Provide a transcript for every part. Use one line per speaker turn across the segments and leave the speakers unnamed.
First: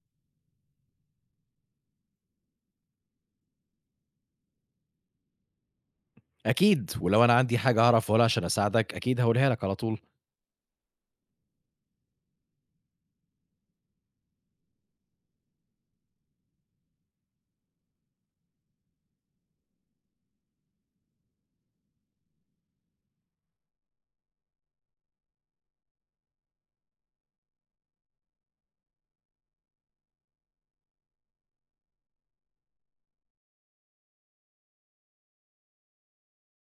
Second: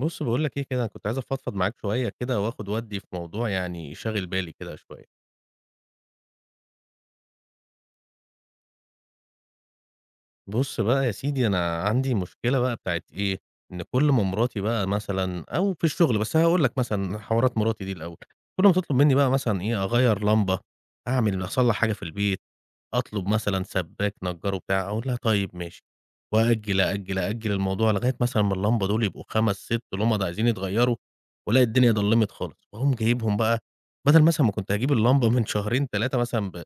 بُص باقول لك إيه كده، أنا كنت عايز أفضفض معاك شوية كده، وآخد وأدّي في موضوع يعني شاغل بالي كده شوية.
أكيد، ولو أنا عندي حاجة هاعرف أقولها عشان أساعدك أكيد هاقولها لك على طول.
بُص بقى يا سيدي، أنا عندي مشكلة بقى بتاعة إيه، إن كل ما مراتي بقى مثلًا أو في الشغل، بس هاقول لك مثلًا حوارات مراتي دي الأول، كل ما تطلب منّي بقى مثلًا إيه، أغيّر لمبة، أعمل أصلّح حاجة في البيت، أطلب مثلًا سباك نجّره بتاع، أقول لها طيب ماشي، وأأجّل، أأجّل، أأجّل الموضوع لغاية مثلًا ما اللمبة دول يبقوا 5، 6 لُمض عايزين يتغيّروا، والاقي الدنيا ضلّمت خالص، واقوم جايبهم بقى بدل مثلًا ما كنت هاجيب اللمبة من شهرين، 3 مثلًا ب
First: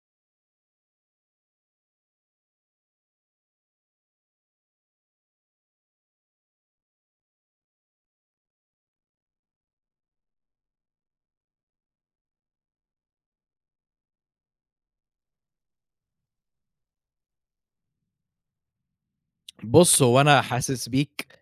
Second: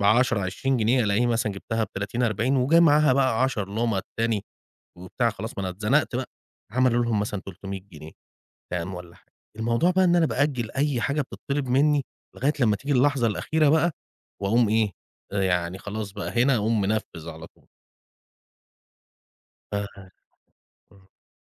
ب10، 20 جنيه ألاقيني مثلًا جبتها ب30، 40 وجاي معاها بقى 10 لُمَض تاني وبتاع، خلاص ما أنا اتزنقت بقى، هاعمل لهم مثلًا 300 جنيه فاهم والّا حاجة. الموضوع بقى إن أنا بأجّل أي حاجة بتطلب منّي لغاية لمّا تيجي اللحظة الأخيرة بقى وأقوم إيه، يعني خلاص بقى هنا أقوم منفّذ على طول. ف
بُص، هو أنا حاسس
إمم.
بيك،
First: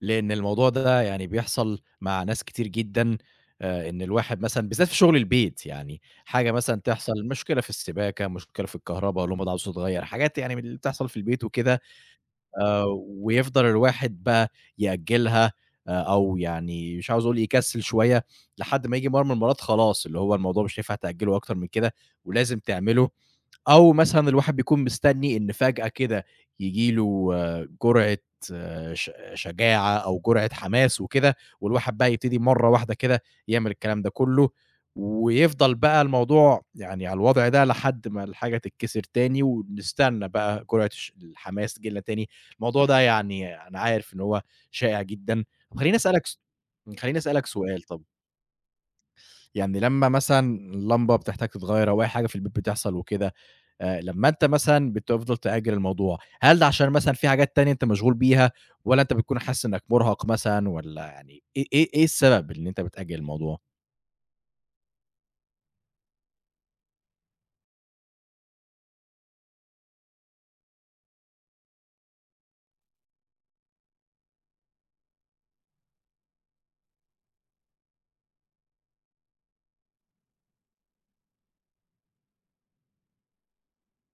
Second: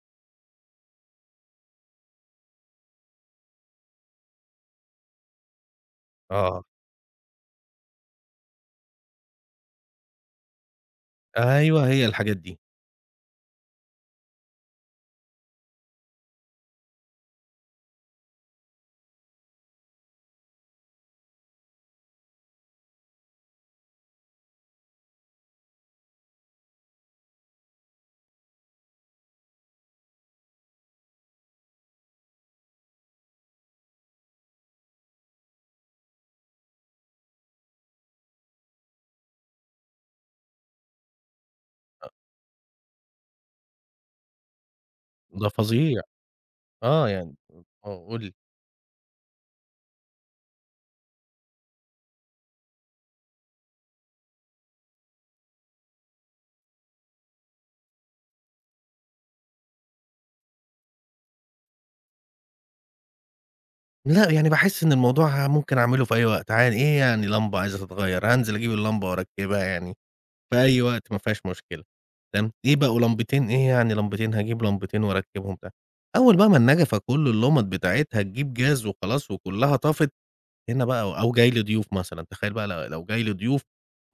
لإن الموضوع ده يعني بيحصل مع ناس كتير جدًا، إن الواحد مثلًا بالذات في شغل البيت يعني، حاجة
آه.
مثلًا تحصل مشكلة في السباكة، مشكلة في الكهربا، لمبة عاوزة تتغيّر، حاجات يعني من اللي بتحصل في البيت وكده،
أيوه، هي الحاجات دي.
ويفضل الواحد بقى يأجّلها، أو يعني مش عاوز أقول يكسّل شوية، لحد ما ييجي مرة من المرّات خلاص، اللي هو الموضوع مش هينفع تأجّله أكتر من كده ولازم تعمله، أو مثلًا الواحد بيكون مستنّي إن فجأة كده ييجي له جرعة، شجاعة أو جرعة حماس وكده، والواحد بقى يبتدي مرّة واحدة كده يعمل الكلام ده كلّه، ويفضل بقى الموضوع يعني على الوضع ده لحد ما الحاجة تتكسر تاني، ونستنى بقى جرعة الحماس تيجي لنا تاني. الموضوع ده يعني أنا عارف إن هو شائع جدًا.
ده
طب،
فظيع. آه،
خلّيني
يعني.
أسألك سؤال طَب،
آه، قُل لي.
يعني لمّا مثلًا لمبة بتحتاج تتغيّر أو أي حاجة في البيت بتحصل وكده، لمّا أنت مثلًا بتفضل تأجّل الموضوع، هل ده عشان مثلًا في حاجات تانية أنت مشغول بيها والّا أنت بتكون حاسس إنّك مرهق مثلًا والّا يعني إيه السبب اللي أنت بتأجّل الموضوع؟
لأ، يعني باحس إن الموضوع ممكن أعمله في أي وقت عادي، إيه يعني لمبة عايزة تتغيّر، هانزل أجيب اللمبة وأركّبها يعني. في أي وقت ما فيهاش مشكلة، تمام، إيه بقوا لمبتين إيه يعني لمبتين، هاجيب لمبتين وأركّبهم بتاع، أول بقى ما النجفة كل اللُمَض بتاعتها تجيب جاز وخلاص وكلّها طَفِت، هنا بقى أو جاي لي ضيوف مثلًا، تخيّل بقى لو جاي لي ضيوف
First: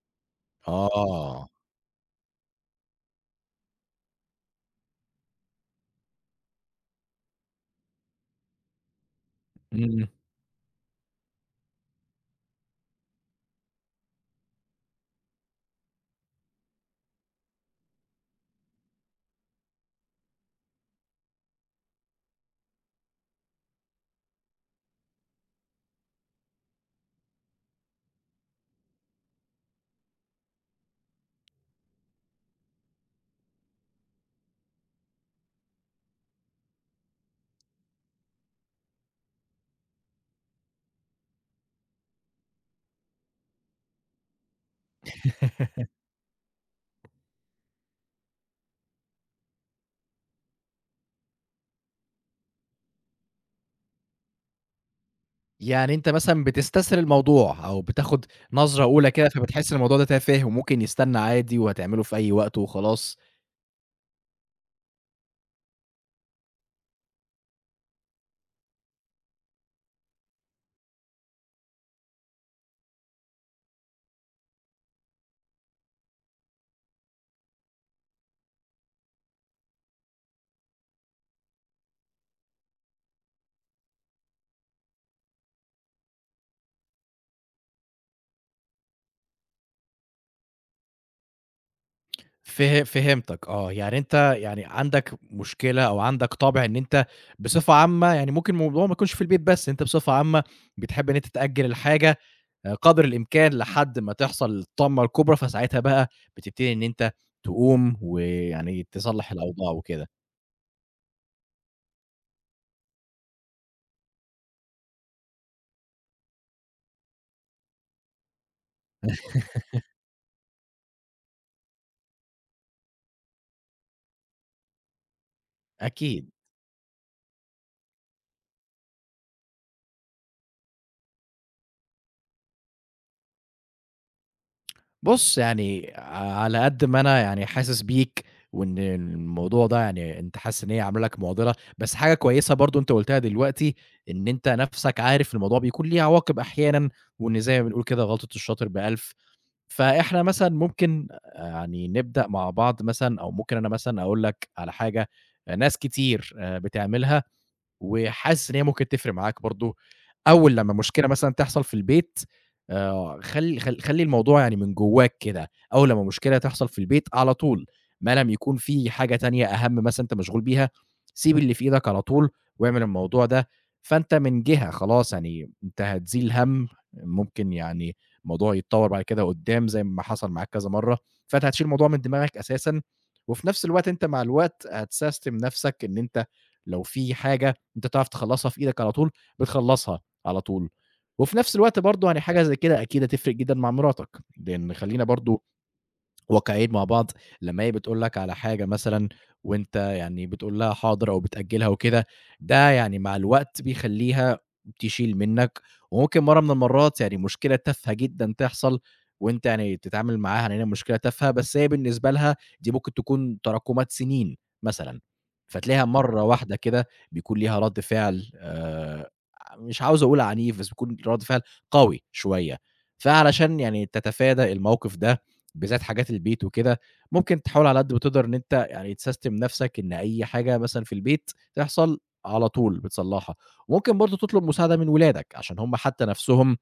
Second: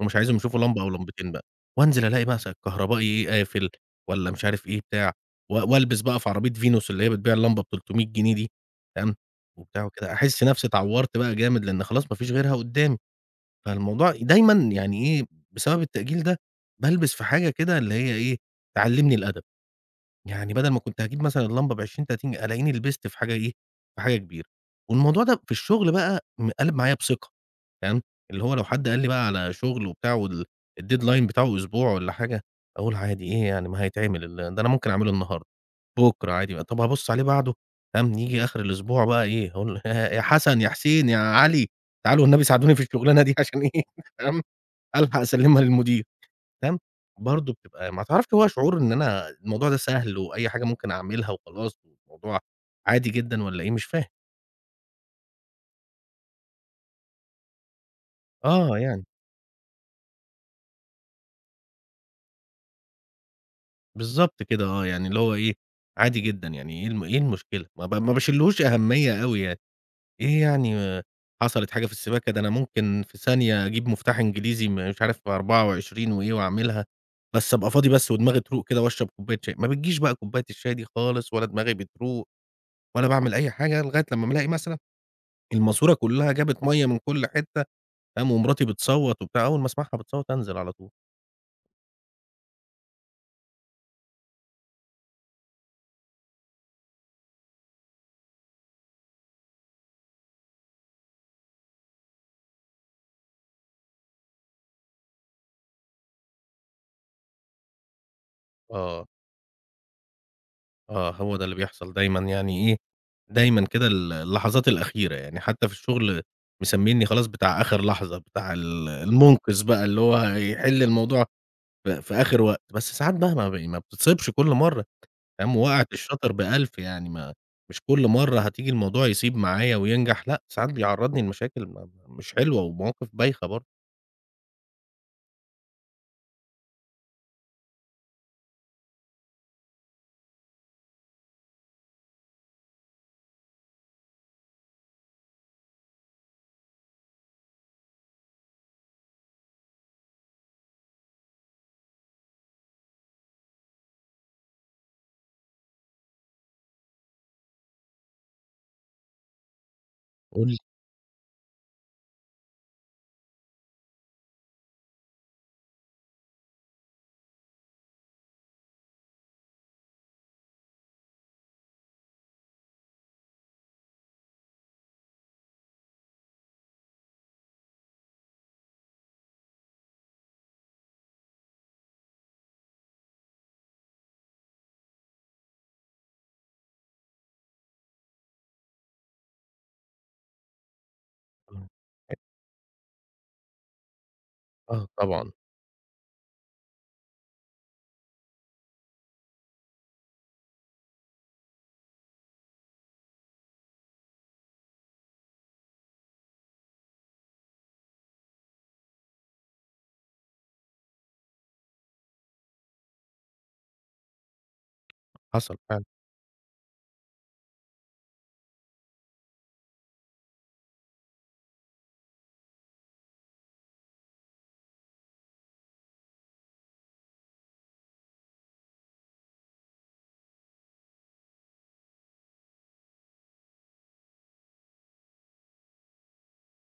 ومش عايزهم يشوفوا لمبة أو لمبتين بقى،
آه.
وأنزل ألاقي مثلًا الكهربائي إيه قافل والّا مش عارف إيه بتاع، والبس بقى في عربية فينوس اللي هي بتبيع اللمبة ب300 جنيه دي، تمام، وبتاع
إمم.
وكده، أحس نَفْسي اتعوّرت بقى جامد لإن خلاص ما فيش غيرها قدّامي. فالموضوع دايمًا يعني إيه، بسبب التأجيل ده بالبِس في حاجة كده اللي هي إيه، تعلّمني الأدب، يعني بدل ما كنت هاجيب مثلًا اللمبة ب20، 30 ألاقيني لبست في حاجة إيه، في حاجة كبيرة. والموضوع ده في الشغل بقى قَلَب معايا بثقة، تمام، اللي هو لو حد قال لي بقى على شغل وبتاع وال الdeadline بتاعه أسبوع والّا حاجة، أقول عادي إيه يعني ما هيتعمل ده أنا ممكن أعمله النهارده، بُكرة عادي بقى، طَب هابُص عليه بعده، فاهم، ييجي آخر الأسبوع بقى إيه، هاقول يا حسن، يا حسين، يا علي، تعالوا والنبي ساعدوني في الشغلانة دي عشان إيه، تمام. ألحق أسلّمها للمدير تمام، برضه بتبقى ما تعرفش هو شعور إن أنا الموضوع ده سهل وأي حاجة ممكن أعملها وخلاص والموضوع عادي جدًا والّا إيه مش فاهم.
يعني أنت مثلًا بتستسهل الموضوع أو بتاخُد
آه،
نظرة
يعني.
أولى كده، فبتحس إن الموضوع ده تافه وممكن يستنى عادي وهتعمله في أي وقت وخلاص؟
بالضبط كده آه، يعني اللي هو إيه عادي جدًا يعني إيه إيه المشكلة؟ ما باشيلهوش أهمية أوي يعني، إيه يعني آه، حصلت حاجة في السباكة ده أنا ممكن في ثانية أجيب مفتاح إنجليزي مش عارف 24 وإيه وأعملها، بس أبقى فاضي بس ودماغي تروق كده وأشرب كوباية شاي، ما بتجيش بقى كوباية الشاي دي خالص ولا دماغي بتروق. ولا باعمل أي حاجة، لغاية لمّا بالاقي مثلًا الماسورة كلّها جابت مَيّة من كل حتّة، قام ومراتي بتصوّت وبتاع، أول ما أسمعها بتصوّت أنزل على طول.
فهمتك آه، يعني أنت يعني عندك مشكلة أو عندك طابع إن أنت بصفة عامة، يعني ممكن الموضوع ما يكونش في البيت بس، أنت بصفة عامة بتحب إن أنت تأجّل الحاجة آه، قدر الإمكان لحد ما تحصل الطامة الكبرى، فساعتها بقى بتبتدي إن أنت تقوم ويعني
آه.
تصلّح الأوضاع وكده،
آه، هو ده اللي بيحصل دايمًا يعني إيه، دايمًا كده اللحظات الأخيرة، يعني حتّى في الشغل مسمّينّي خلاص بتاع آخر لحظة، بتاع المُنقذ بقى اللي هو هيحل الموضوع في آخر وقت، بس ساعات بقى ما بتتصيبش كل مرّة، فاهم، ووقعت
أكيد.
الشاطر ب1000 يعني ما مش كل مرّة هتيجي الموضوع يسيب معايا وينجح، لأ، ساعات بيعرّضني لمشاكل ما ما مش حلوة ومواقف بايخة برضه.
بُص، يعني على قد ما أنا يعني حاسس بيك وإن الموضوع ده يعني أنت حاسس إن هي عاملة لك معضلة، بس حاجة كويسة برضه أنت قُلتها دلوقتي، إن أنت نَفْسك عارف الموضوع بيكون ليه عواقب أحيانًا، وإن زي ما بنقول كده غلطة الشاطر ب1000، فإحنا مثلًا ممكن يعني نبدأ مع بعض مثلًا أو ممكن أنا مثلًا أقول لك على حاجة ناس كتير بتعملها وحاسس إن هي ممكن تفرق معاك برضه،
قُل
أول
لي.
لمّا مشكلة مثلًا تحصل في البيت، خل خل خلّي الموضوع يعني من جواك كده، أول لمّا مشكلة تحصل في البيت على طول، ما لم يكون في حاجة تانية أهم مثلًا أنت مشغول بيها، سيب اللي في إيدك على طول واعمل الموضوع ده، فأنت من جهة خلاص يعني أنت هتزيل هَم، ممكن يعني الموضوع يتطوّر بعد كده قدّام زي ما حصل معاك كذا مرّة، فأنت هتشيل الموضوع من دماغك أساسًا، وفي نفس الوقت أنت مع الوقت هتسيستم نفسك إن أنت لو في حاجة أنت تعرف تخلّصها في إيدك على طول، بتخلّصها على طول. وفي نفس
آه.
الوقت برضه يعني حاجة زي كده أكيد هتفرق جدًا مع مراتك، لإن
آه
خلّينا
طبعًا.
برضه واقعيين مع بعض، لمّا هي بتقول لك على حاجة مثلًا وأنت يعني بتقول لها حاضر أو بتأجّلها وكده، ده يعني مع الوقت بيخلّيها تشيل منّك، وممكن مرّة من المرّات يعني مشكلة تافهة جدًا تحصل وأنت يعني تتعامل معاها إن هي مشكلة تافهة، بس هي بالنسبة لها دي ممكن تكون تراكمات سنين مثلًا،
حصل فعلًا.
فتلاقيها مرّة واحدة كده بيكون ليها رَد فعل، مش عاوز أقول عنيف، بس بيكون رَد فعل قوي شوية، فعلشان يعني تتفادى الموقف ده بالذات حاجات البيت وكده، ممكن تحاول على قد ما تقدر إن أنت يعني تسيستم نفسك إن أي حاجة مثلًا في البيت تحصل على طول بتصلّحها، وممكن برضه تطلب مساعدة من ولادك عشان هم حتى نفسهم،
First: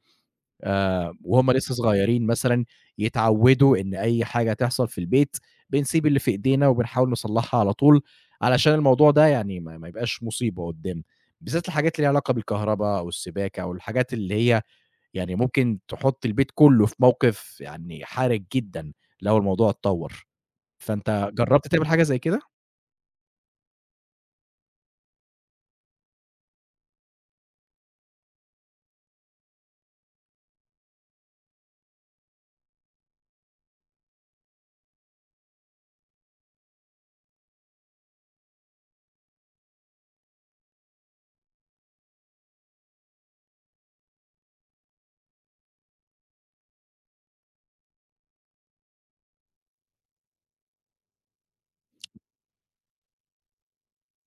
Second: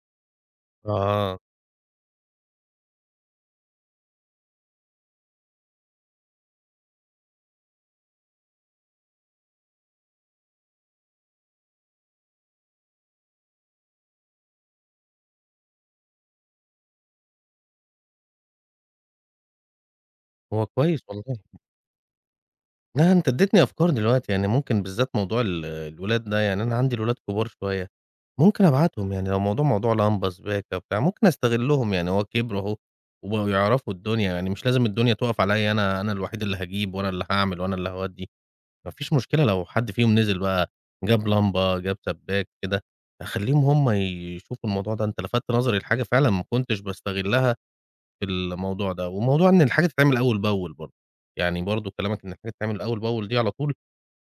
آه.
وهُم لسه صغيرين مثلًا يتعودوا إن أي حاجة تحصل في البيت بنسيب اللي في إيدينا وبنحاول نصلّحها على طول، علشان الموضوع ده يعني ما يبقاش مصيبة قدّام، بالذات الحاجات اللي ليها علاقة بالكهربا أو السباكة أو الحاجات اللي هي يعني ممكن تحُط البيت كُلّه في موقف يعني حرج جدًا لو الموضوع اتطوّر،
هو كويس
فأنت
والله.
جرّبت تعمل حاجة زي كده؟
لأ، أنت ادّيتني أفكار دلوقتي، يعني ممكن بالذات موضوع الولاد ده، يعني أنا عندي الولاد كبار شوية، ممكن أبعتهم يعني لو موضوع لمبة، سباكة، بتاع، ممكن أستغلّهم يعني هو كبروا أهو وبقوا يعرفوا الدنيا، يعني مش لازم الدنيا تُقف عليّا أنا، أنا الوحيد اللي هاجيب وأنا اللي هاعمل وأنا اللي هاودّي. ما فيش مشكلة لو حد فيهم نزل بقى، جاب لمبة، جاب سباك كده، خلّيهم هُم يشوفوا الموضوع ده، أنت لفتت نظري لحاجة فعلًا ما كنتش باستغلّها في الموضوع ده، وموضوع إن الحاجة تتعمل أول بأول برضه، يعني برضه كلامك إن الحاجة تتعمل أول بأول دي على طول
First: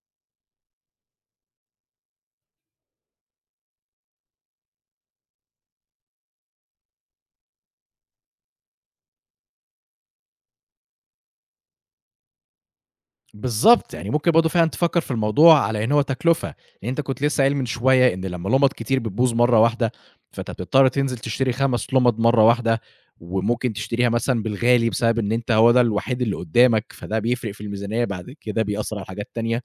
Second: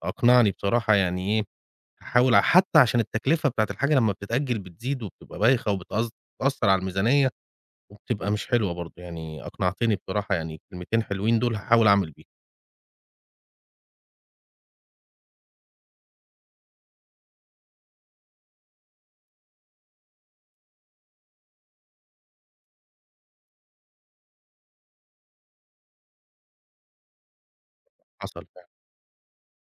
أقنعني بصراحة، يعني إيه هاحاول حتى عشان التكلفة بتاعة الحاجة لمّا بتتأجل بتزيد وبتبقى بايخة بتأثّر على الميزانية، وبتبقى مش حلوة برضه، يعني أقنعتني بصراحة، يعني الكلمتين حلوين دول هاحاول أعمل بيهم.
بالضبط، يعني ممكن برضه فعلًا تفكّر في الموضوع على إن هو تكلفة، لإن أنت كنت لسه قايل من شوية إن لمّا لُمَض كتير بتبوظ مرّة واحدة، فأنت بتضطر تنزل تشتري 5 لُمَض مرّة واحدة، وممكن تشتريها مثلًا بالغالي بسبب إن أنت هو ده الوحيد اللي قدّامك، فده بيفرق في الميزانية بعد
حصل.
كده بيأثّر على حاجات تانية.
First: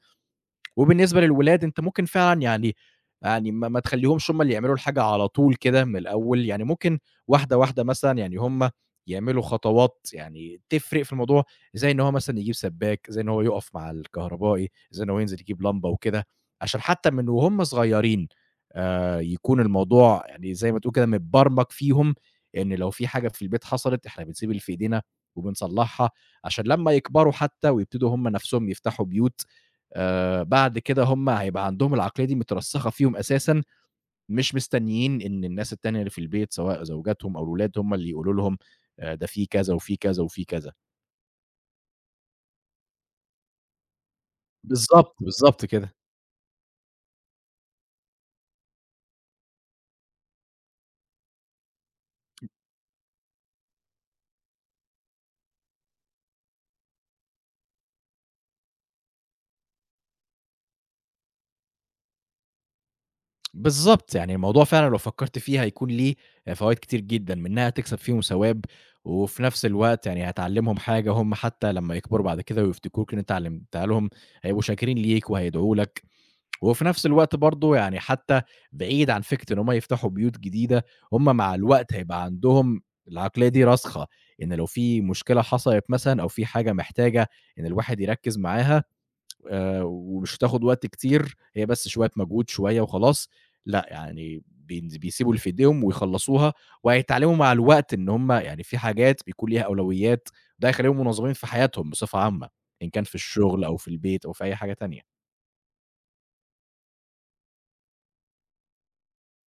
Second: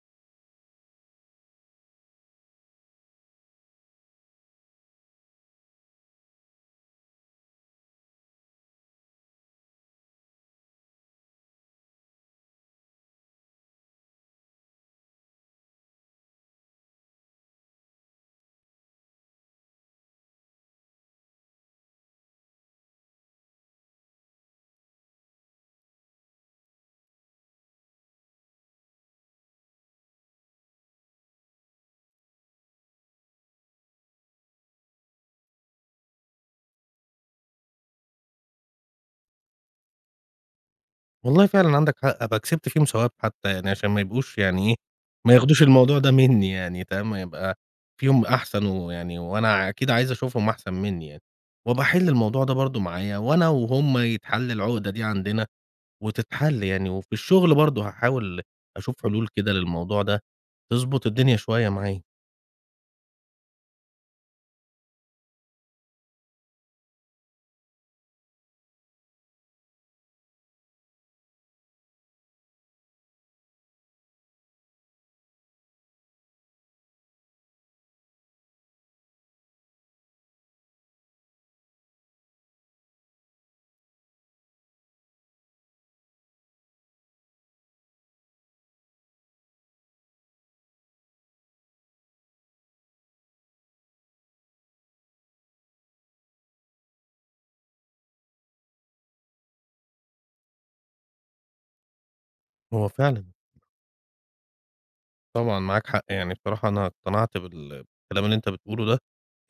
وبالنسبة للولاد أنت ممكن فعلًا يعني، يعني ما تخلّيهمش هم اللي يعملوا الحاجة على طول كده من الأول، يعني ممكن واحدة، واحدة مثلًا يعني هم يعملوا خطوات يعني تفرق في الموضوع، زي إن هو مثلًا يجيب سباك، زي إن هو يُقف مع الكهربائي، زي إن هو ينزل يجيب لمبة وكده، عشان حتى من وهُم صغيرين يكون الموضوع يعني زي ما تقول كده متبرمج فيهم، إن لو في حاجة في البيت حصلت إحنا بنسيب اللي في إيدينا وبنصلّحها، عشان لمّا يكبروا حتى ويبتدوا هم نَفْسهم يفتحوا بيوت، بعد كده هم هيبقى عندهم العقلية دي مترسّخة فيهم أساسًا، مش مستنيين إن الناس التانية اللي في البيت سواء زوجاتهم أو الولاد هم اللي يقولوا لهم، ده في كذا وفي كذا وفي كذا.
والله فعلًا عندك حق، أبقى كسبت فيهم ثواب حتى يعني عشان ما يبقوش يعني إيه،
بالضبط،
ما ياخدوش
بالضبط كده.
الموضوع ده منّي يعني تمام، يبقى فيهم أحسن، ويعني وأنا أكيد عايز أشوفهم أحسن منّي يعني، وأبقى أحل الموضوع ده برضه معايا وأنا وهُم يتحل العقدة دي عندنا وتتحل يعني، وفي الشغل برضه هاحاول أشوف حلول كده للموضوع ده تضبط الدنيا شوية معايا.
بالضبط، يعني الموضوع فعلًا لو فكّرت فيه هيكون ليه فوايد كتير جدًا، منها هتكسب فيهم ثواب، وفي نفس الوقت يعني هتعلّمهم حاجة هم حتى لمّا يكبروا بعد كده ويفتكروك إن أنت علّمتها لهم هيبقوا شاكرين ليك وهيدعوا لك. وفي نفس الوقت برضه يعني حتى بعيد عن فكرة إن هم يفتحوا بيوت جديدة، هم مع الوقت هيبقى عندهم العقلية دي راسخة، إن لو في مشكلة حصلت مثلًا أو في حاجة محتاجة إن الواحد يركّز معاها، ومش هتاخد وقت كتير، هي بس شوية مجهود شوية وخلاص، لأ يعني بيسيبوا اللي في إيديهم ويخلّصوها، وهيتعلموا مع الوقت إن هم يعني في حاجات بيكون ليها أولويات، ده هيخلّيهم منظمين في حياتهم بصفة عامة،
هو
إن كان في
فعلًا.
الشغل أو في البيت أو في أي حاجة تانية.
طبعًا معاك حق، يعني بصراحة أنا اقتنعت بالكلام اللي أنت بتقوله ده،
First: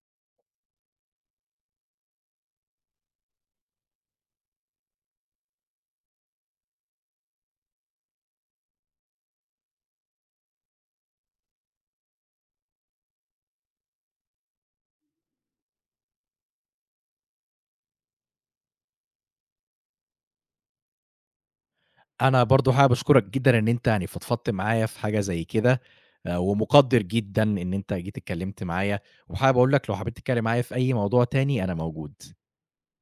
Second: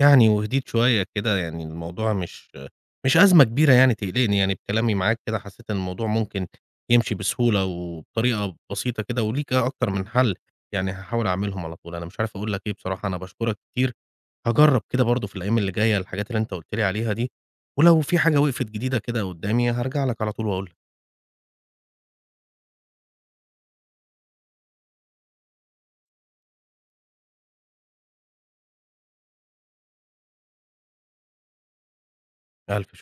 يعني وهديت شوية كده، يعني الموضوع مش أزمة كبيرة يعني تقلقني، يعني بكلامي معاك كده حسيت إن الموضوع ممكن يمشي بسهولة وبطريقة بسيطة كده، وليك أكتر من حل، يعني هاحاول أعملهم على طول. أنا مش عارف أقول لك إيه بصراحة، أنا باشكرك كتير، هاجرّب كده برضه في الأيام اللي جاية الحاجات اللي أنت قُلت لي عليها دي، ولو في حاجة وقفت جديدة كده قدّامي هارجع لك على طول وأقول لك.
أنا برضه حابب أشكرك جدًا إن أنت يعني فضفضت معايا في حاجة زي كده، ومُقدّر جدًا إن أنت جيت اتكلمت معايا، وحابب أقول لك لو حبيت تتكلم معايا في أي موضوع تاني أنا موجود.
ألف شكر.